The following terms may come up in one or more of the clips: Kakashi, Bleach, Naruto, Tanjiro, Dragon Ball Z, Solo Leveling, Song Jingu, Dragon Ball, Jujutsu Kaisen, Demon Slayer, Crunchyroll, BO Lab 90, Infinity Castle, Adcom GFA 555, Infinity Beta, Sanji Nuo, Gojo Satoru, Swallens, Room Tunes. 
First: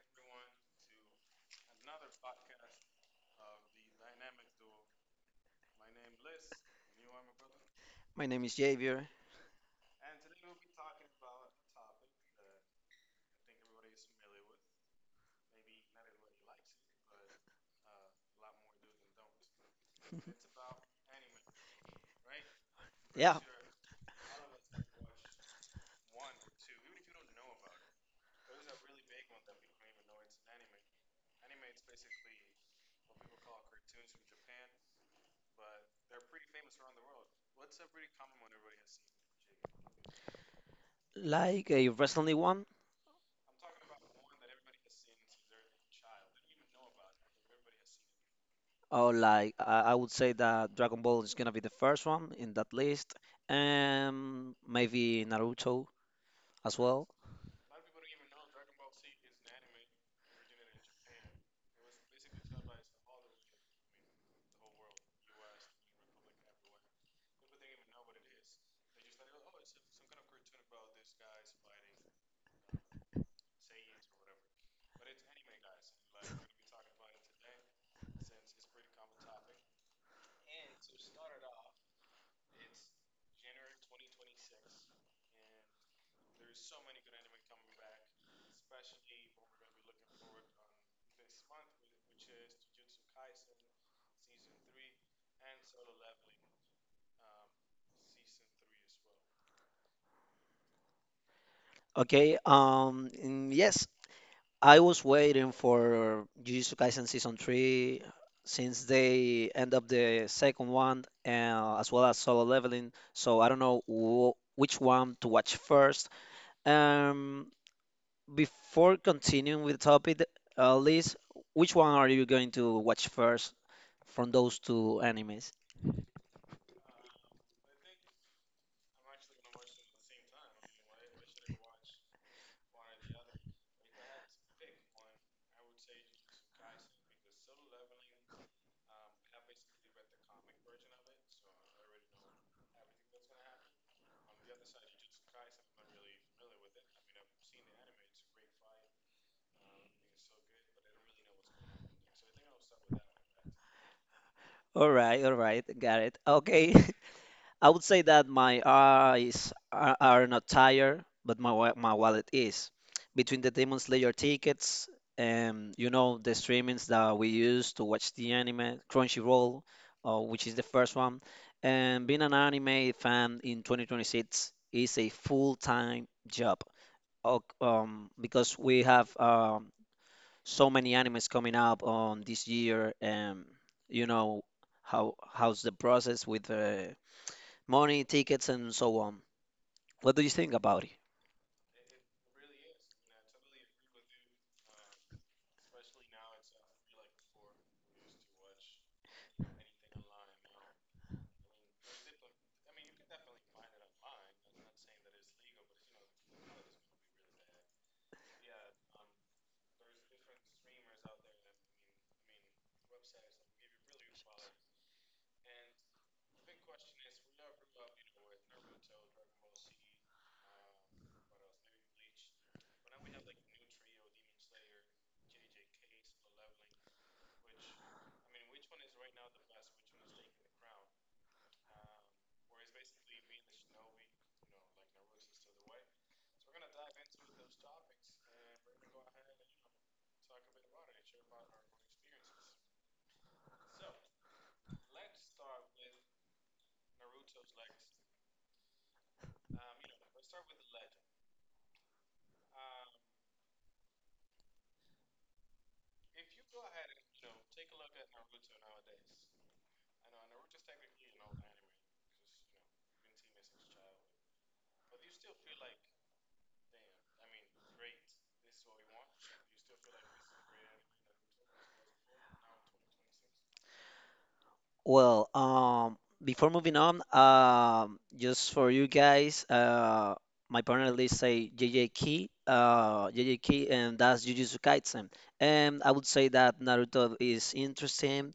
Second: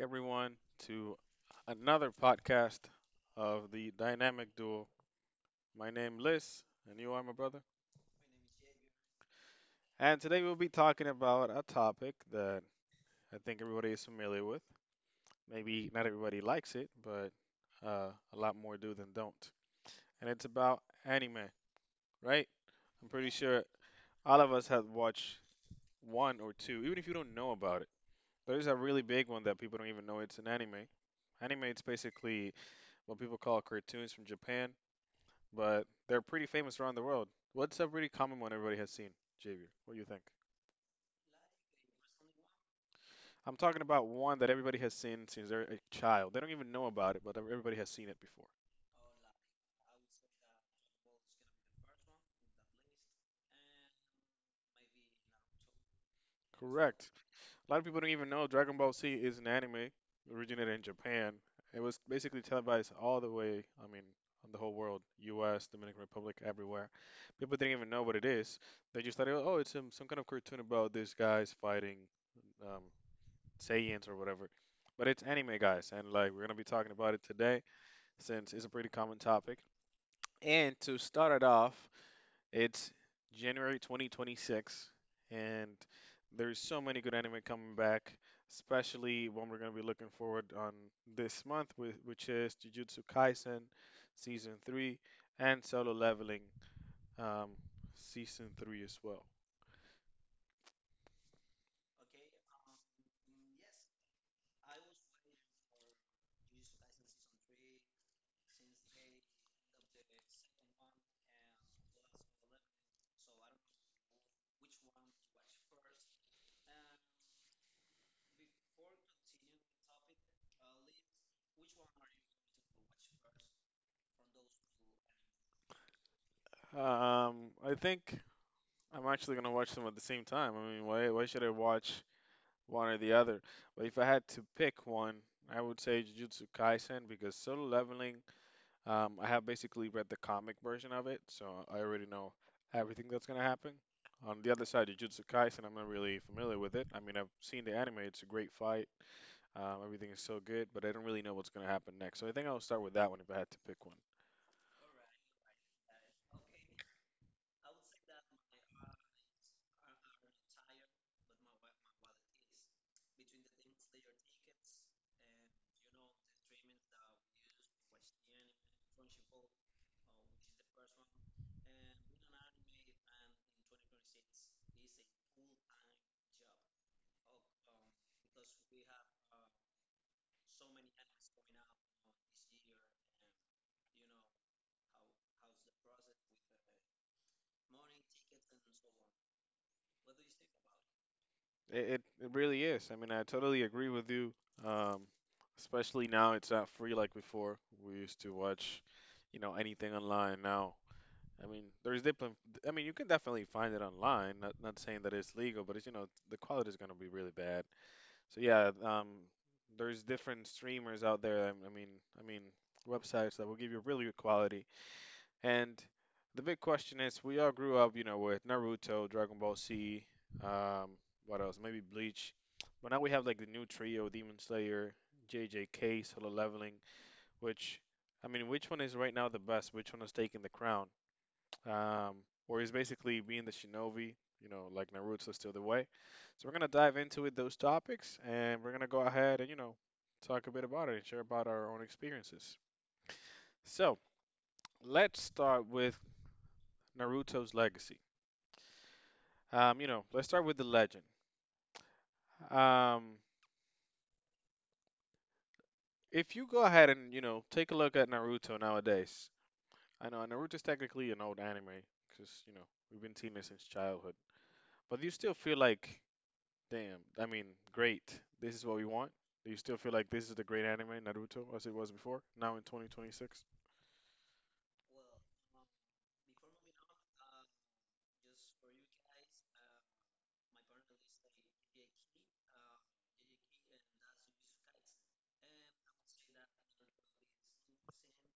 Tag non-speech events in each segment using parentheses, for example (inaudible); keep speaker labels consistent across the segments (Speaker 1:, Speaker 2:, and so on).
Speaker 1: everyone, to another podcast of the Dynamic Duo. My name Liz, and you are my brother.
Speaker 2: My name is Javier.
Speaker 1: And today we'll be talking about a topic that I think everybody is familiar with. Maybe not everybody likes it, but a lot more do than don't. And it's about anime, right? I'm pretty
Speaker 2: Yeah,
Speaker 1: sure all of us have watched one or two, even if you don't know about it. There's a really big one that people don't even know it's an anime. Anime, it's basically what people call cartoons from Japan but they're pretty famous around the world. What's a really common one everybody has seen, Javier? What do you think?
Speaker 2: like a recently one,
Speaker 1: I'm talking about one that everybody has seen since they're a child. They don't even know about it, but everybody has seen it before.
Speaker 2: or like I would say that Dragon Ball is gonna be the first one in that list, and maybe Naruto as well.
Speaker 1: Correct. A lot of people don't even know Dragon Ball Z is an anime originated in Japan. It was basically televised all the way, I mean, on the whole world, U.S., Dominican Republic, everywhere. People didn't even know what it is. They just thought, oh, it's some, kind of cartoon about these guys fighting um, Saiyans or whatever. But it's anime, guys, and like we're gonna be talking about it today since it's a pretty common topic. And to start it off, it's January 2026, and there's so many good anime coming back, especially one we're gonna be looking forward on this month, which is Jujutsu Kaisen season three and Solo Leveling um, season three as well.
Speaker 2: Okay, yes, I was waiting for Jujutsu Kaisen season three since they end up the second one, as well as Solo Leveling. So I don't know wh which one to watch first. Um, Before continuing with the topic, Liz, which one are you going to watch first from those two animes?
Speaker 1: I think I'm actually gonna watch them at the same time. I mean, why should I watch one or the other. But if I had to pick one, I would say Jujutsu Kaisen because Solo Leveling, I have basically read the comic version of it, so I already know everything that's gonna happen. On the other side, Jujutsu Kaisen, I'm not really familiar with it. I mean, I've seen the anime; it's a great fight. Everything is so good, but I don't really know what's gonna happen next. So I think I'll start with that one if I had to pick one.
Speaker 2: All right, got it. Okay, (laughs) I would say that my eyes are not tired, but my wallet is. Between the Demon Slayer tickets and you know the streamings that we use to watch the anime, Crunchyroll, which is the first one, and being an anime fan in 2026 is a full-time job. Oh, because we have so many animes coming up on this year, and you know how's the process with the money, tickets, and so on. What do you think about it?
Speaker 1: It really is. I mean, I totally agree with you. Um, especially now it's not free like before. We used to watch, you know, anything online now. I mean, there's definitely, I mean, you can definitely find it online. Not saying that it's legal, but it's, you know, the quality is going to be really bad. So yeah, there's different streamers out there. I mean, websites that will give you really good quality. And the big question is, we all grew up, you know, with Naruto, Dragon Ball Z, um, what else? Maybe Bleach. But now we have like the new trio, Demon Slayer, JJK, Solo Leveling, which, I mean, which one is right now the best? Which one is taking the crown? Um, or he's basically being the shinobi, you know, like Naruto still the way. So we're gonna dive into it, those topics, and we're gonna go ahead and you know talk a bit about it and share about our own experiences. So let's start with Naruto's legacy. You know, let's start with the legend. Um, if you go ahead and you know take a look at Naruto nowadays, I know Naruto's technically an old anime because you know we've been seeing it since childhood, but you still feel like damn. I mean, great. This is what we want. Do you still feel like this is the great anime, Naruto, as it was before, now in 2026?
Speaker 2: Well, before moving on, just for you guys, my partner list say JJ Key, JJ Key, and that's Jujutsu Kaisen. And I would say that Naruto is interesting.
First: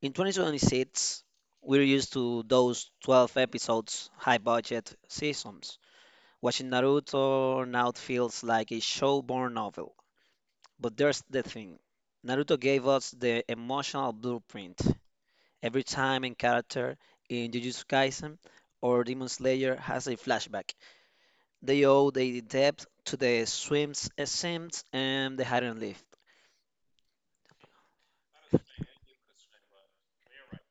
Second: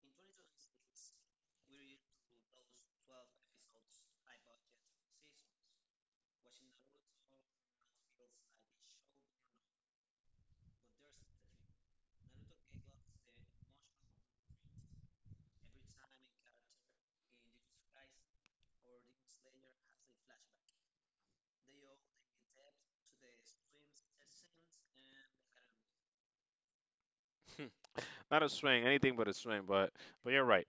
Speaker 2: In 2026, we're used to those 12 episodes, high budget seasons. Watching Naruto now feels like a show born novel. But there's the thing, Naruto gave us the emotional blueprint. Every time a character in Jujutsu Kaisen or Demon Slayer has a flashback, they owe their depth to the swims and the hidden leaf.
Speaker 1: (laughs) Not a swing, anything but a swing, but you're right.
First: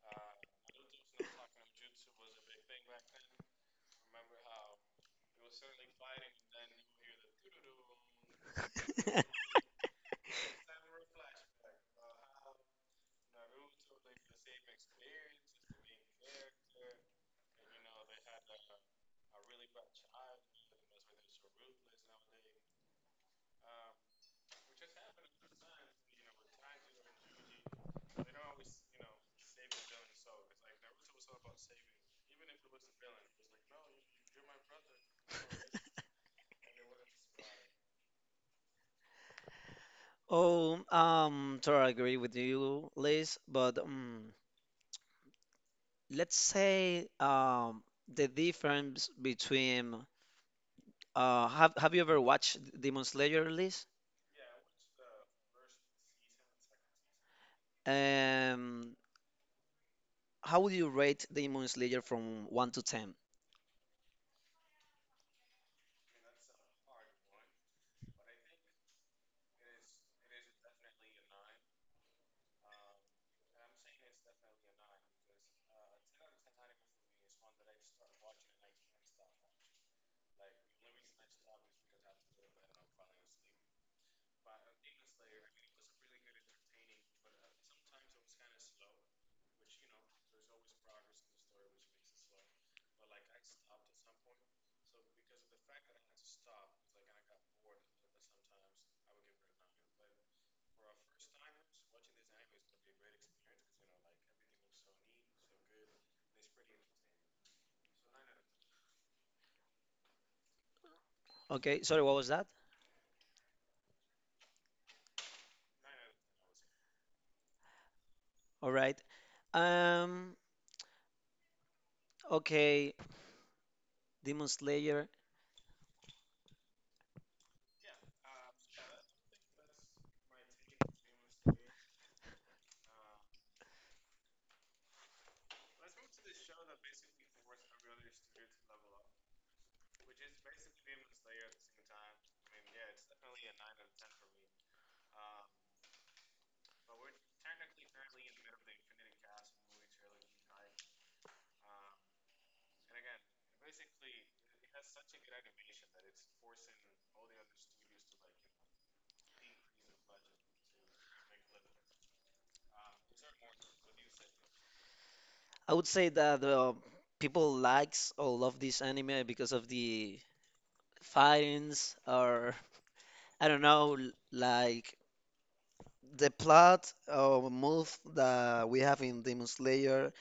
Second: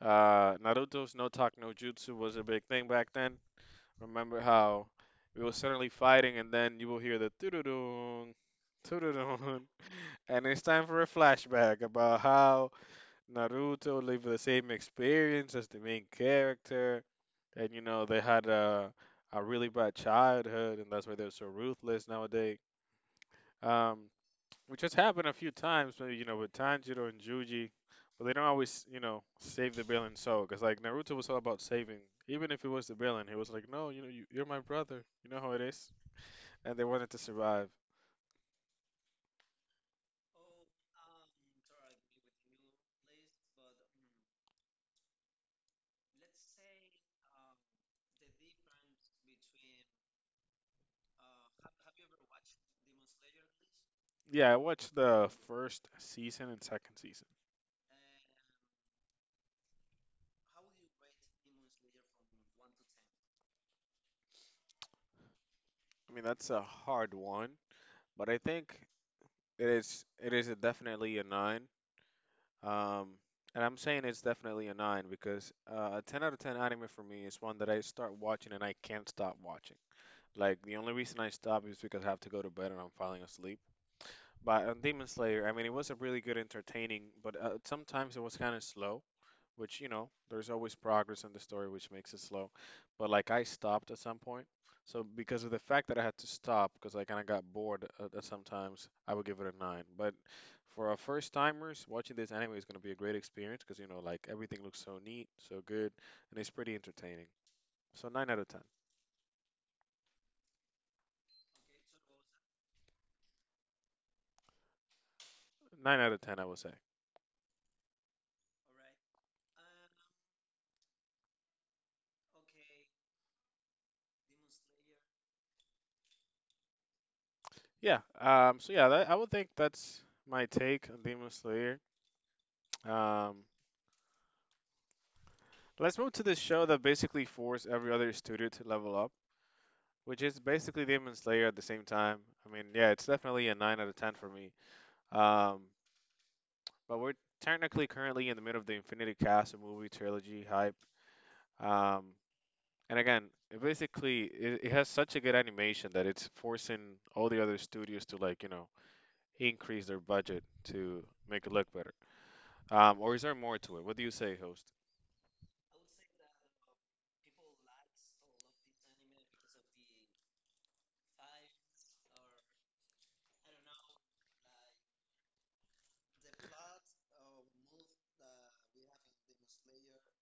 Speaker 1: Naruto's no talk, no jutsu was a big thing back then. Remember how we were suddenly fighting, and then you will hear the doo doo doo doo doo
Speaker 2: (laughs)
Speaker 1: doo, (laughs) and it's time for a flashback about how Naruto lived the same experience as the main character, and you know they had a really bad childhood, and that's why they're so ruthless nowadays. Um, which has happened a few times, maybe you know with Tanjiro and Juji, but they don't always you know save the villain. So, because like Naruto was all about saving, even if it was the villain, he was like, no, you know, you're my brother. You know how it is, and they wanted to survive.
Speaker 2: Oh, totally agree with you, Liz, but let's say the difference between, have you ever watched Demon Slayer, Liz?
Speaker 1: Yeah, I watched the first season and second season.
Speaker 2: Um, how would you rate Demon Slayer from one to ten?
Speaker 1: I mean, that's a hard one, but I think it is a definitely a nine. Um, and I'm saying it's definitely a nine because a ten out of ten anime for me is one that I start watching and I can't stop watching. Like the only reason I stop is because I have to go to bed and I'm falling asleep. But on Demon Slayer, I mean, it was a really good entertaining, but sometimes it was kind of slow which you know there's always progress in the story which makes it slow but like I stopped at some point so because of the fact that I had to stop because I kind of got bored at sometimes I would give it a nine but for our first timers watching this anime is going to be a great experience because you know like everything looks so neat so good and it's pretty entertaining so nine out of ten.
Speaker 2: Okay, sorry, what was that?
Speaker 1: Nine out of ten I would say.
Speaker 2: All right. Um, okay, Demon Slayer.
Speaker 1: Yeah, um, so yeah that, I would think that's my take on Demon Slayer. Um, let's move to this show that basically forced every other studio to level up, which is basically Demon Slayer at the same time. I mean, yeah, it's definitely a 9 out of 10 for me. Um, but we're technically currently in the middle of the Infinity Castle movie trilogy hype. Um, and again, it, it has such a good animation that it's forcing all the other studios to like, you know, increase their budget to make it look better. Or is there more to it? What do you say, host?
Speaker 2: I would say that people likes or love this anime because of the fightings or (laughs) I don't know, The plot or move that we have in Demon Slayer,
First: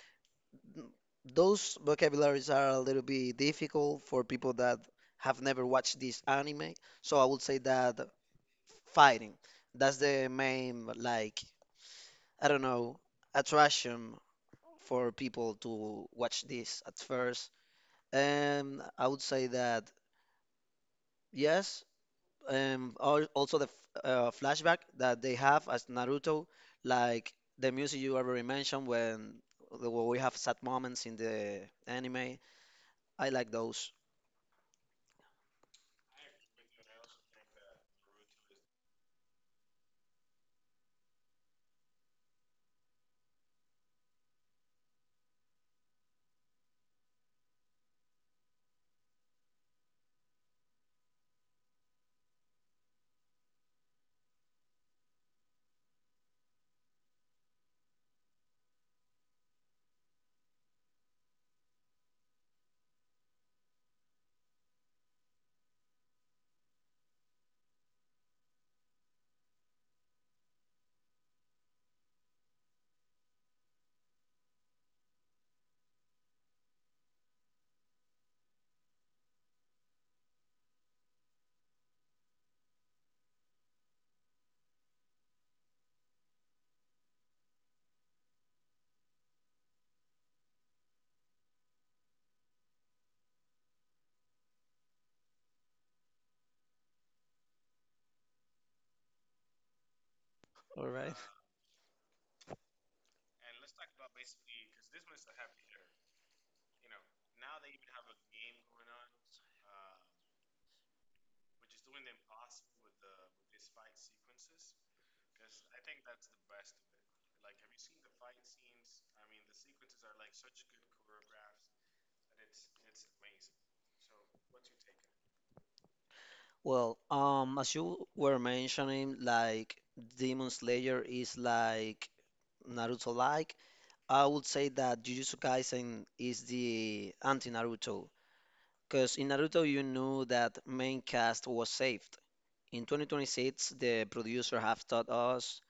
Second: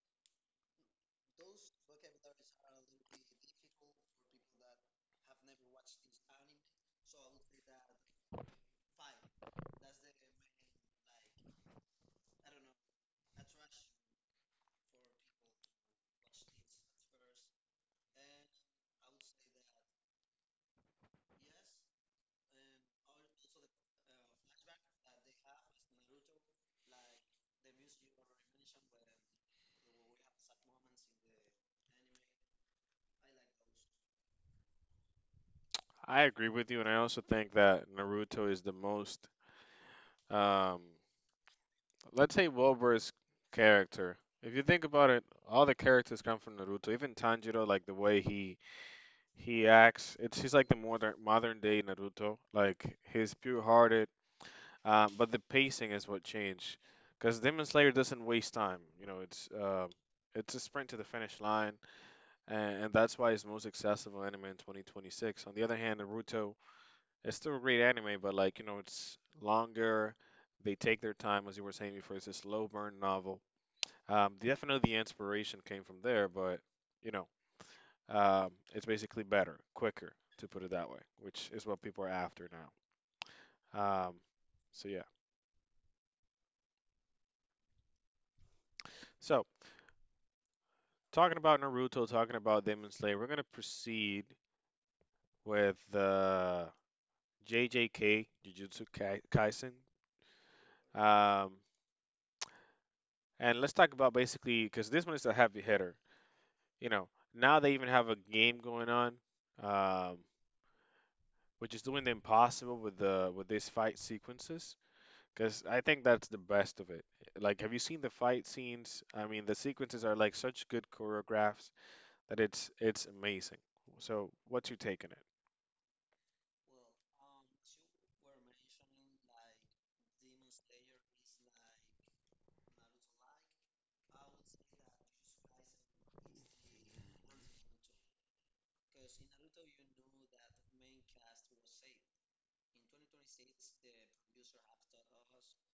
Speaker 2: those vocabularies are a little bit difficult for people that have never watched this anime. So I would say that fighting, that's the main, like, I don't know, attraction for people to watch this at first. And I would say that yes, also the flashback that they have as Naruto, like the music you already mentioned when we have sad moments in the anime. I like those.
Speaker 1: I agree with you, and I also think that Naruto is the most um, let's say Wilbur's character. If you think about it, all the characters come from Naruto. Even Tanjiro, like the way he acts, it's he's like the modern day Naruto. Like he's pure hearted, but the pacing is what changed. Because Demon Slayer doesn't waste time. You know, it's a sprint to the finish line, and that's why it's the most accessible anime in 2026. On the other hand, Naruto is still a great anime, but like you know, it's longer. They take their time, as you were saying before. It's a slow burn novel the definitely the inspiration came from there, but you know, it's basically better, quicker, to put it that way, which is what people are after now. So yeah. So talking about Naruto, talking about Demon Slayer, we're gonna proceed with JJK Jujutsu Kaisen,
Speaker 2: All right. (laughs)
Speaker 1: um, and let's talk about basically because this one is a heavy hitter. You know, now they even have a game going on, um, which is doing the impossible with the with these fight sequences. Because I think that's the best of it. Like, have you seen the fight scenes? I mean, the sequences are like such good choreographs that it's amazing. So, what's your take on
Speaker 2: Well, as you were mentioning, like Demon Slayer is like Naruto-like. I would say that Jujutsu Kaisen is the anti-Naruto, because in Naruto you knew that main cast was safe. In 2026, the producer have taught us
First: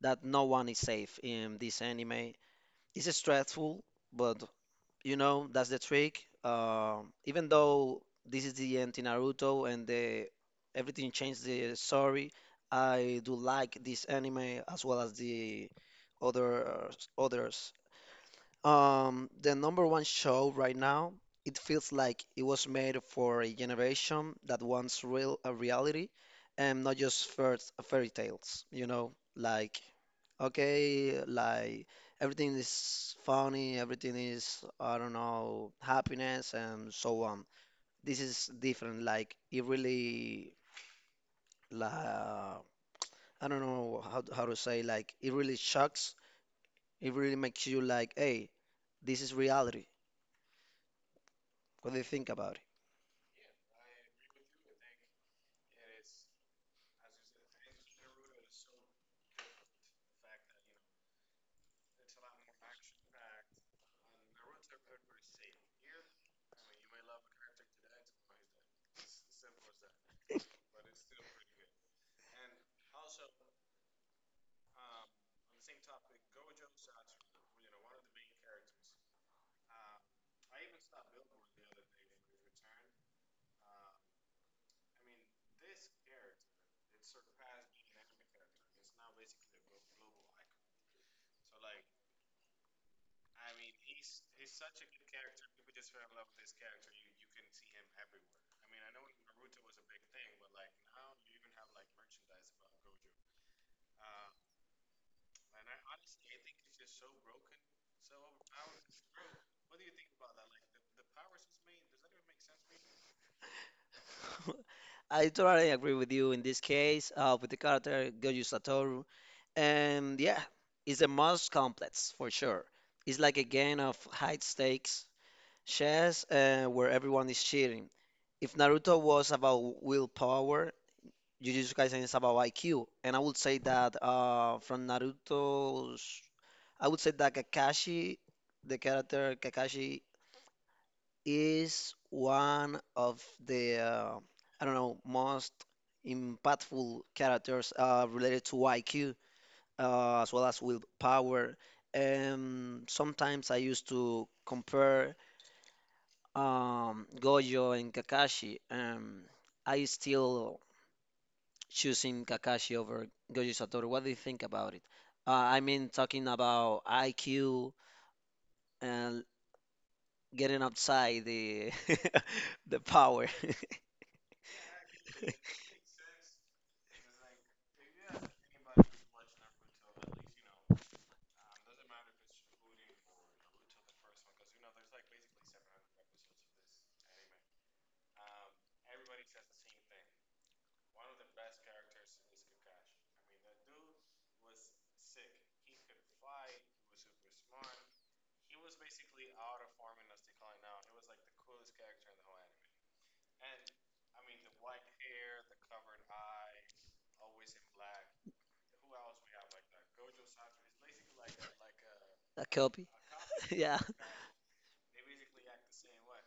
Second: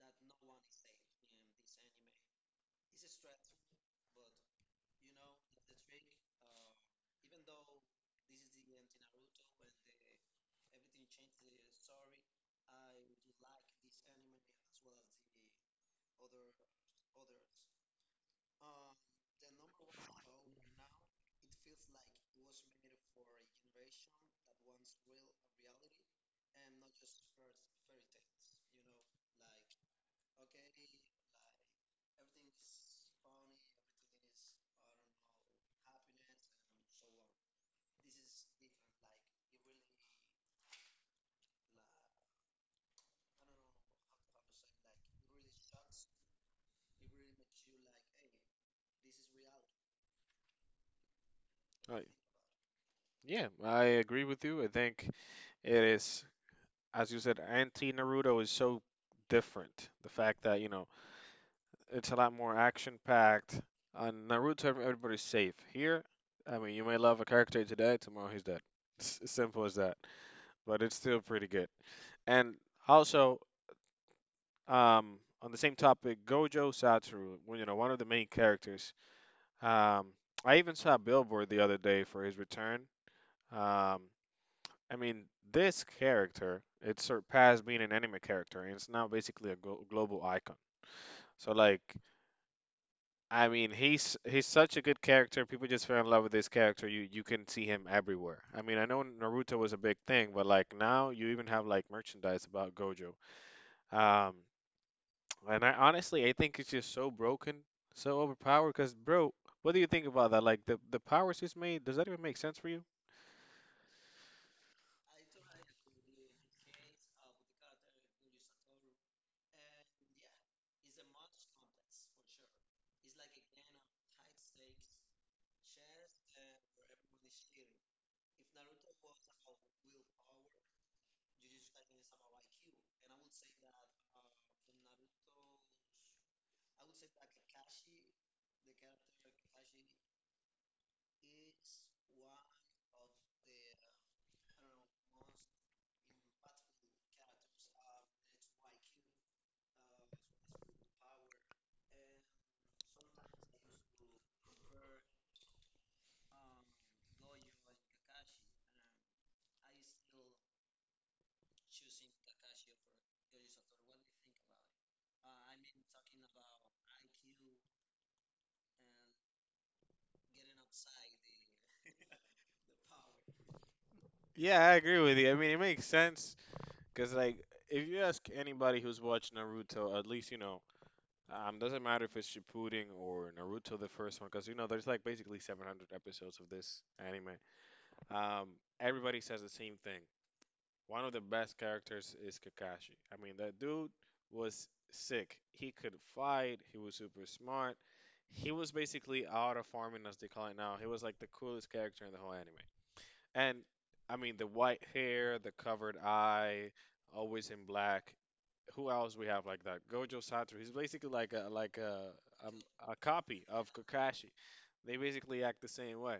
Speaker 2: that no one is safe in this anime. It's stressful, but you know, that's the trick. Even though this is the end in Naruto everything changed the story, I do like this anime as well as the other others. The number one show right now, it feels like it was made for a generation that wants real a reality and not just first fairy tales, you know, like okay, like everything is funny, everything is I don't know, happiness and so on. This is different, like it really la I don't know how to say, like it really shocks. It really makes you like, hey, this is reality. What
Speaker 1: it?
Speaker 2: do you think about it?
Speaker 1: Yeah, I agree with you. I think it is, as you said, anti-Naruto is so different. The fact that, you know, it's a lot more action-packed. On Naruto, everybody's safe. Here, I mean, you may love a character today, tomorrow he's dead. It's as simple as that. But it's still pretty good. And also, um, on the same topic, Gojo Satoru, well, you know, one of the main characters. Um, I even saw a billboard the other day for his return. Um, I mean, this character, it surpassed being an anime character, and it's now basically a global icon. So like, I mean, he's such a good character. People just fell in love with this character. You can see him everywhere. I mean, I know Naruto was a big thing, but like now you even have like merchandise about Gojo. Um, And I honestly, I think it's just so broken, so overpowered. Cause, bro, what do you think about that? Like the powers he's made, does that even make sense for you?
Speaker 2: (laughs) I totally agree with you in this case, with the character Goju Satoru. And yeah, it's the most complex for sure. It's like a game of high stakes chess where everyone is cheating. If Naruto was about willpower, Jujutsu Kaisen is about IQ. And I would say that from Naruto's, I would say that Kakashi, the character Kakashi is one of the, I don't know, most impactful characters related to IQ, as well as willpower. Sometimes I used to compare Gojo and Kakashi. I still choosing Kakashi over Gojo Satoru. What do you think about it? I mean, talking about IQ and getting outside the (laughs) the power.
Speaker 1: Yeah, I agree
Speaker 2: (laughs) (laughs)
Speaker 1: with you. I mean, it makes sense because, like, if you ask anybody who's watched Naruto, at least you know, doesn't matter if it's Shippuden or Naruto the first one, because you know, there's like basically 700 episodes of this anime. Um, everybody says the same thing. One of the best characters is Kakashi. I mean, that dude was sick. He could fight. He was super smart. He was basically out of farming, as they call it now. He was like the coolest character in the whole anime. And I mean, the white hair, the covered eye, always in black. Who else we have like that? Gojo Satoru. He's basically like a
Speaker 2: A
Speaker 1: um,
Speaker 2: copy?
Speaker 1: a
Speaker 2: (laughs)
Speaker 1: copy
Speaker 2: Yeah.
Speaker 1: of Kakashi. They basically act the same way.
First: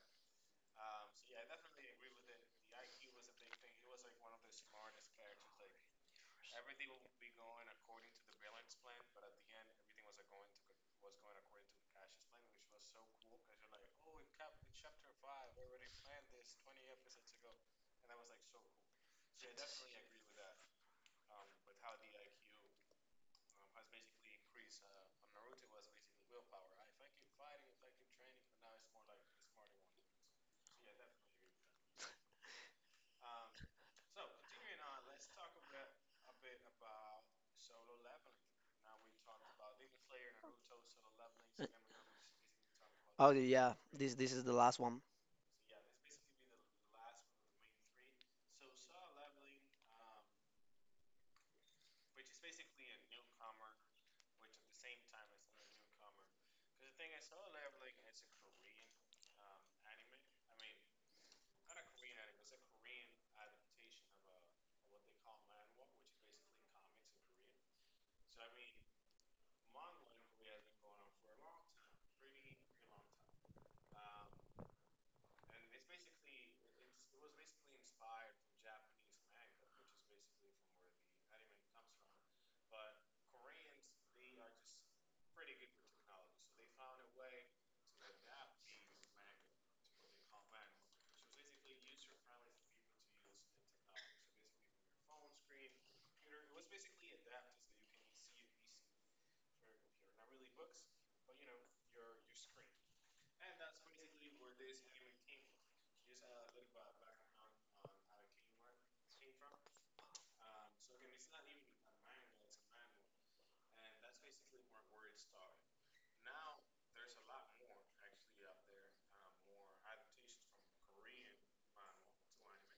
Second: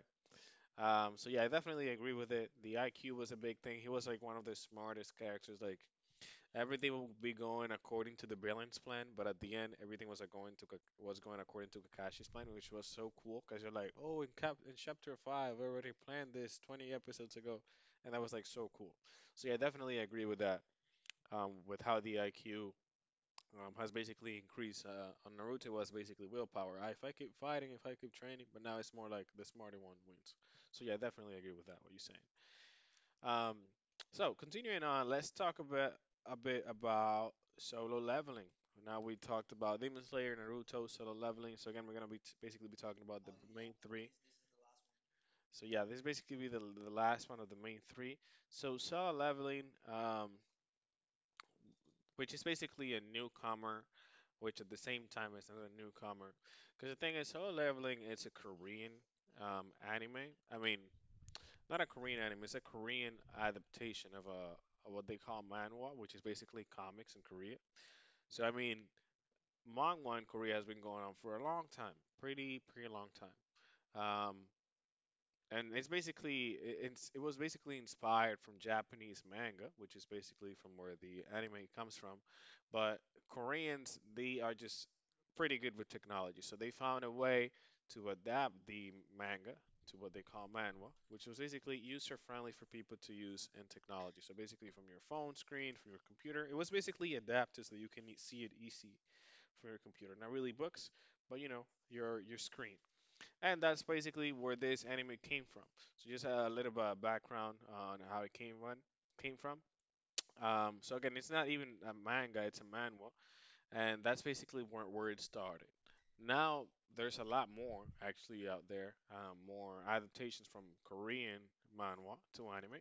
Speaker 1: So yeah, I definitely agree with it. The IQ was a big thing. He was like one of the smartest characters. Like, everything will be going according to the Brilliance plan, but at the end, everything was like was going according to Kakashi's plan, which was so cool because you're like, oh, in chapter five, I already planned this 20 episodes ago, and that was like so cool. So yeah, I definitely agree with that. With how the IQ has basically increased. On Naruto it was basically willpower. If I keep fighting, if I keep training, but now it's more like the smarter one wins. So yeah, I definitely agree with that. What you say? Um, so continuing on, let's talk about a bit about solo leveling. Now we talked about Demon Slayer, Naruto, solo leveling. So again, we're gonna basically be talking about the
Speaker 2: Oh
Speaker 1: main
Speaker 2: yeah,
Speaker 1: three.
Speaker 2: this is the last one.
Speaker 1: So yeah, this basically be the last one of the main three. So solo leveling, um, which is basically a newcomer, which at the same time is another newcomer, because the thing is, solo leveling it's a Korean anime. I mean, not a Korean anime. It's a Korean adaptation of a of what they call manhwa, which is basically comics in Korea. So I mean, manhwa in Korea has been going on for a long time, pretty long time. Um, and it's basically it was basically inspired from Japanese manga, which is basically from where the anime comes from. But Koreans, they are just pretty good with technology, so they found a way to adapt the manga to what they call manhwa, which was basically user friendly for people to use in technology. So basically, from your phone screen, from your computer, it was basically adapted so you can see it easy for your computer. Not really books, but you know your screen. And that's basically where this anime came from. So just a little bit of background on how it came on, came from. So again, it's not even a manga; it's a manhwa, and that's basically where it started. Now there's a lot more actually out there, more adaptations from Korean manhwa to anime,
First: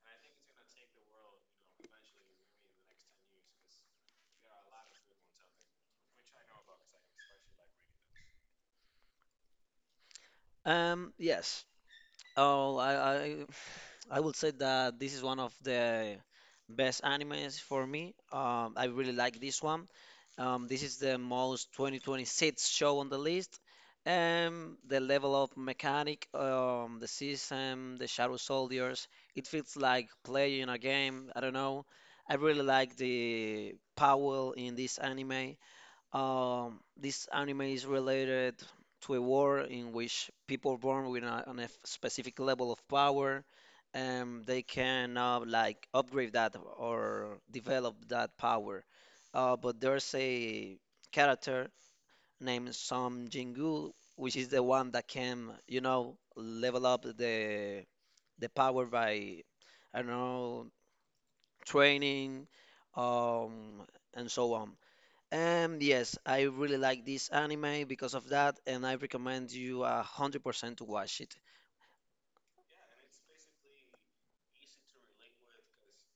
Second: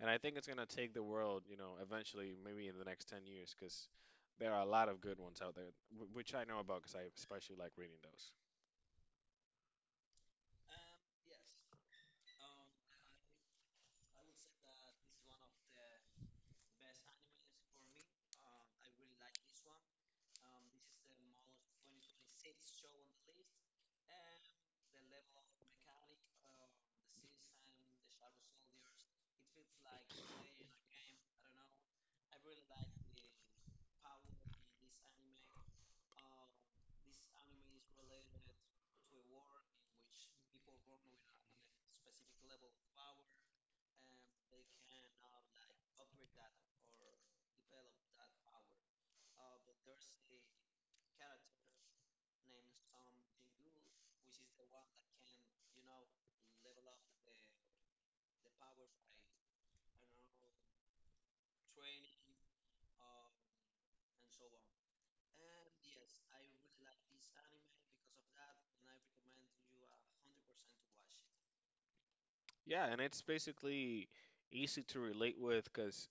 Speaker 1: and I think it's gonna take the world, you know, eventually, maybe in the next 10 years, because there are a lot of good ones out there, which I know about because I especially like reading those.
Speaker 2: Yes. Oh, I I, I would say that this is one of the best animes for me. I really like this one. This is the most 2026 show on the list. The level of mechanic, the system, the shadow soldiers, it feels like playing a game. I don't know. I really like the Powell in this anime. This anime is related to a war in which people born on a specific level of power, and they can like upgrade that or develop that power. But there's a character named Song Jingu, which is the one that can, you know, level up the power by, I don't know, training, um, and so on. Yes, I really like this anime because of that, and I recommend you 100% to watch it.
Speaker 1: Yeah, and it's basically easy to relate with because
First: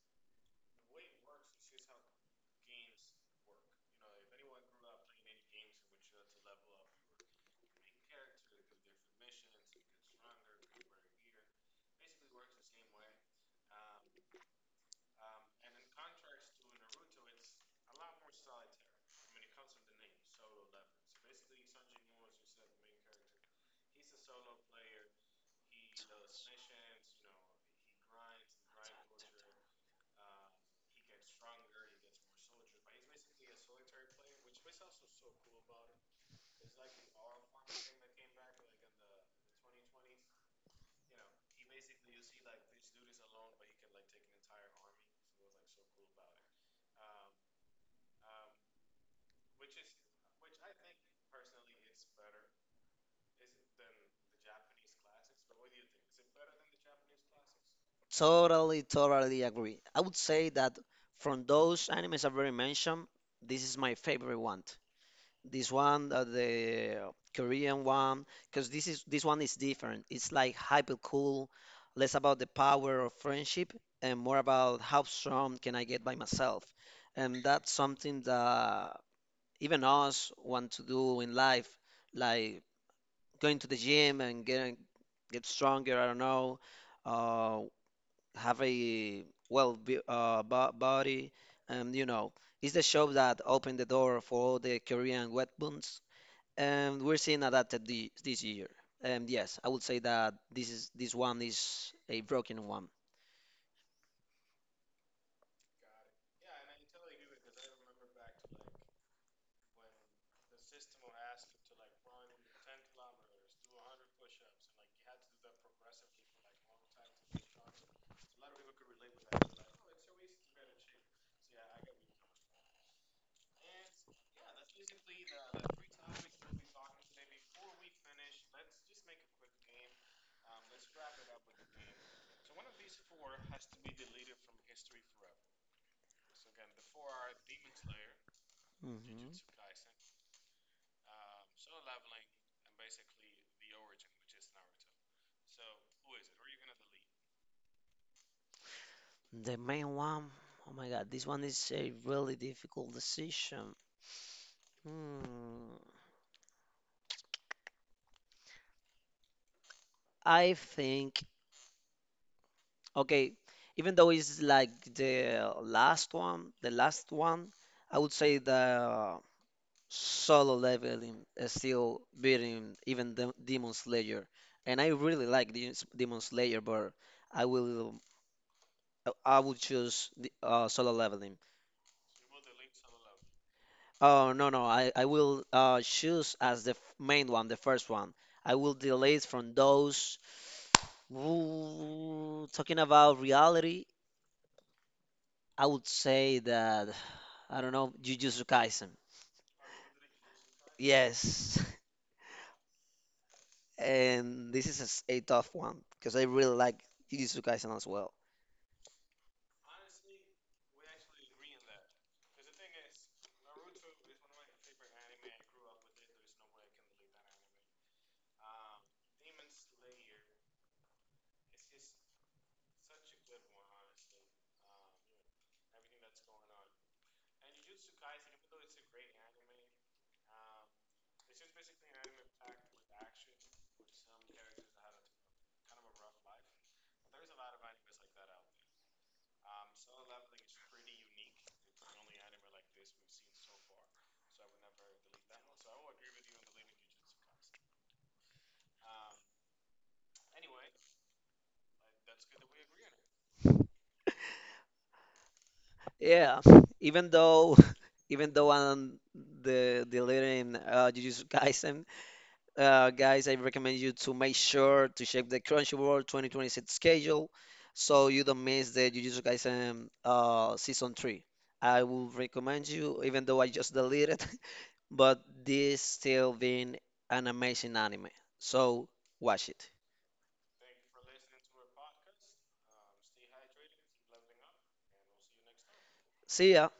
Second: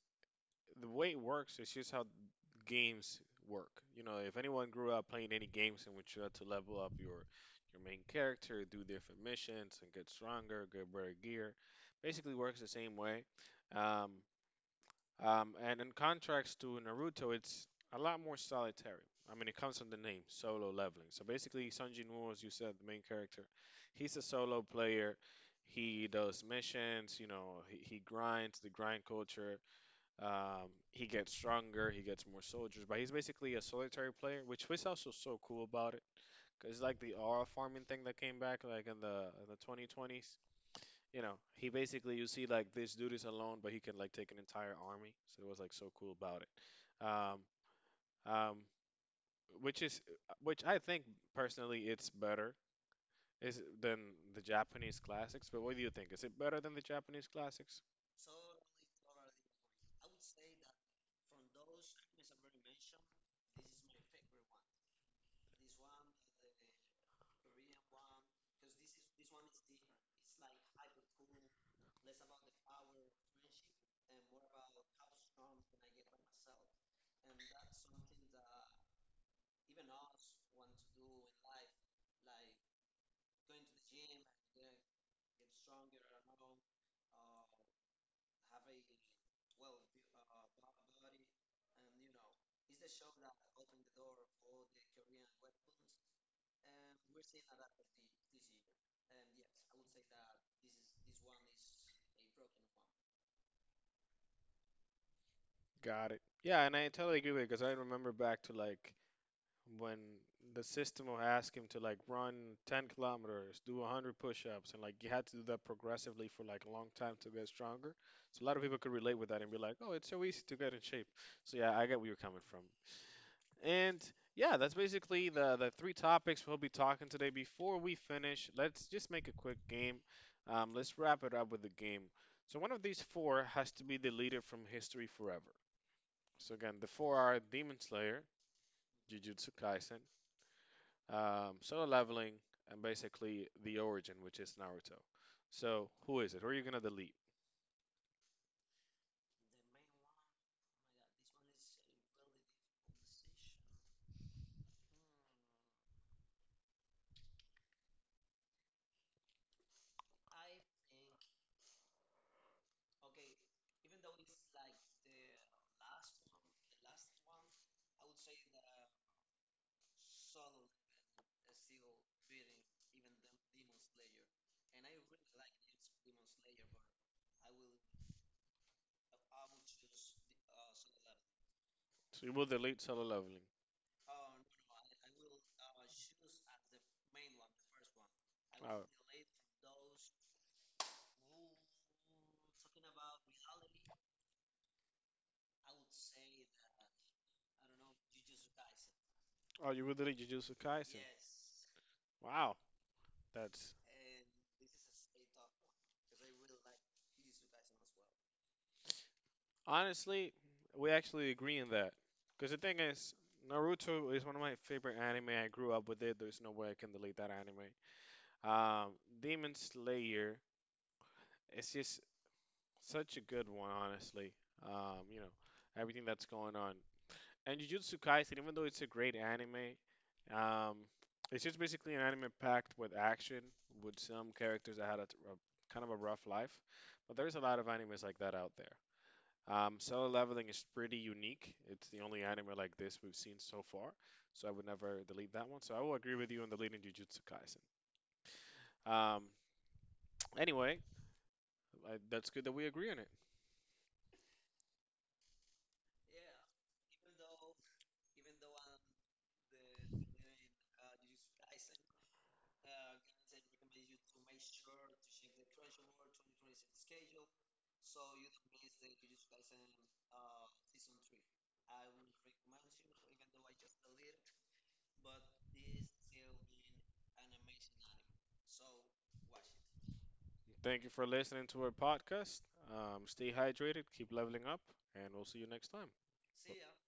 Speaker 1: the way it works is just how games work. You know, if anyone grew up playing any games in which you had to level up your main character, do different missions, and get stronger, get better gear, basically works the same way. Um, and in contrast to Naruto, it's a lot more solitary. I mean, it comes from the name, solo leveling. So basically, Sanji Nuo, as you said, the main character, he's a solo player. He does missions, you know, he grinds the grind culture. He gets stronger, he gets more soldiers, but he's basically a solitary player, which was also so cool about it. Cause it's like the aura farming thing that came back like in the 2020s, you know, he basically you see like this dude is alone, but he can like take an entire army. So it was like so cool about it. Um, which is which I think personally it's better is than the Japanese classics. But what do you think? Is it better than the Japanese classics?
Speaker 2: Totally, totally agree. I would say that from those animes I've already mentioned, this is my favorite one. This one, the Korean one, because this one is different. It's like hyper cool, less about the power of friendship and more about how strong can I get by myself. And that's something that even us want to do in life, like going to the gym and get stronger. I don't know, uh, have a well body, and you know. It's the shop that opened the door for all the Korean weapons we're seeing adapted this year. Yes, I would say that this one is a broken one.
Speaker 1: Got it. Yeah, and I totally agree with you because I remember back to like when the system will ask him to like run 10 kilometers, do 100 push-ups, and like you had to do that progressively for like a long time to get stronger. So a lot of people could relate with that and be like, "Oh, it's so easy to get in shape." So yeah, I get where you're coming from. And yeah, that's basically the three topics we'll be talking today. Before we finish, let's just make a quick game. Let's wrap it up with the game. So one of these four has to be deleted from history forever. So again, the four are Demon Slayer,
Speaker 2: Mhm.
Speaker 1: Jujutsu Kaisen, solo leveling and basically the origin, which is Naruto. So who is it? Who are you gonna delete?
Speaker 2: The main one, oh my God, this one is a really difficult decision. Hmm. I think, okay, even though it's like the last one, I would say the solo leveling is still beating even the Demon Slayer. And I really like Demon Slayer, but I will I would choose the, solo leveling.
Speaker 1: So you will delete solo leveling.
Speaker 2: Oh no no, I will choose as the main one, the first one. I will
Speaker 1: Oh,
Speaker 2: delete from those. Ooh, talking about reality, I would say that I don't know Jujutsu Kaisen.
Speaker 1: oh, you will delete Jujutsu Kaisen.
Speaker 2: Yes,
Speaker 1: Yes. Wow, that's
Speaker 2: (laughs) and this is a tough one because I really like Jujutsu Kaisen as well.
Speaker 1: honestly, we actually agree in that. Because the thing is, Naruto is one of my favorite anime. I grew up with it. There's no way I can delete that anime. Um, Demon Slayer is just such a good one, honestly. You know, everything that's going on. And Jujutsu Kaisen, even though it's a great anime, um, it's just basically an anime packed with action, with some characters that had a kind of a rough life. But there's a lot of animes like that out there. Solo Leveling is pretty unique. It's the only anime like this we've seen so far, so I would never delete that one. So I will agree with you on deleting Jujutsu Kaisen. Um, anyway, that's good that we agree on it.
Speaker 2: Yeah, (laughs) even though (laughs) even though I'm the deleting Jujutsu Kaisen. Guys, I recommend you to make sure to check the Crunchyroll 2026 schedule so you don't miss the Jujutsu Kaisen season 3. I would recommend you, even though I just deleted, (laughs) but this still being an amazing anime. So watch it.
Speaker 1: Thank you for listening to our podcast. Stay hydrated, keep leveling up, and we'll see you next time.
Speaker 2: See ya.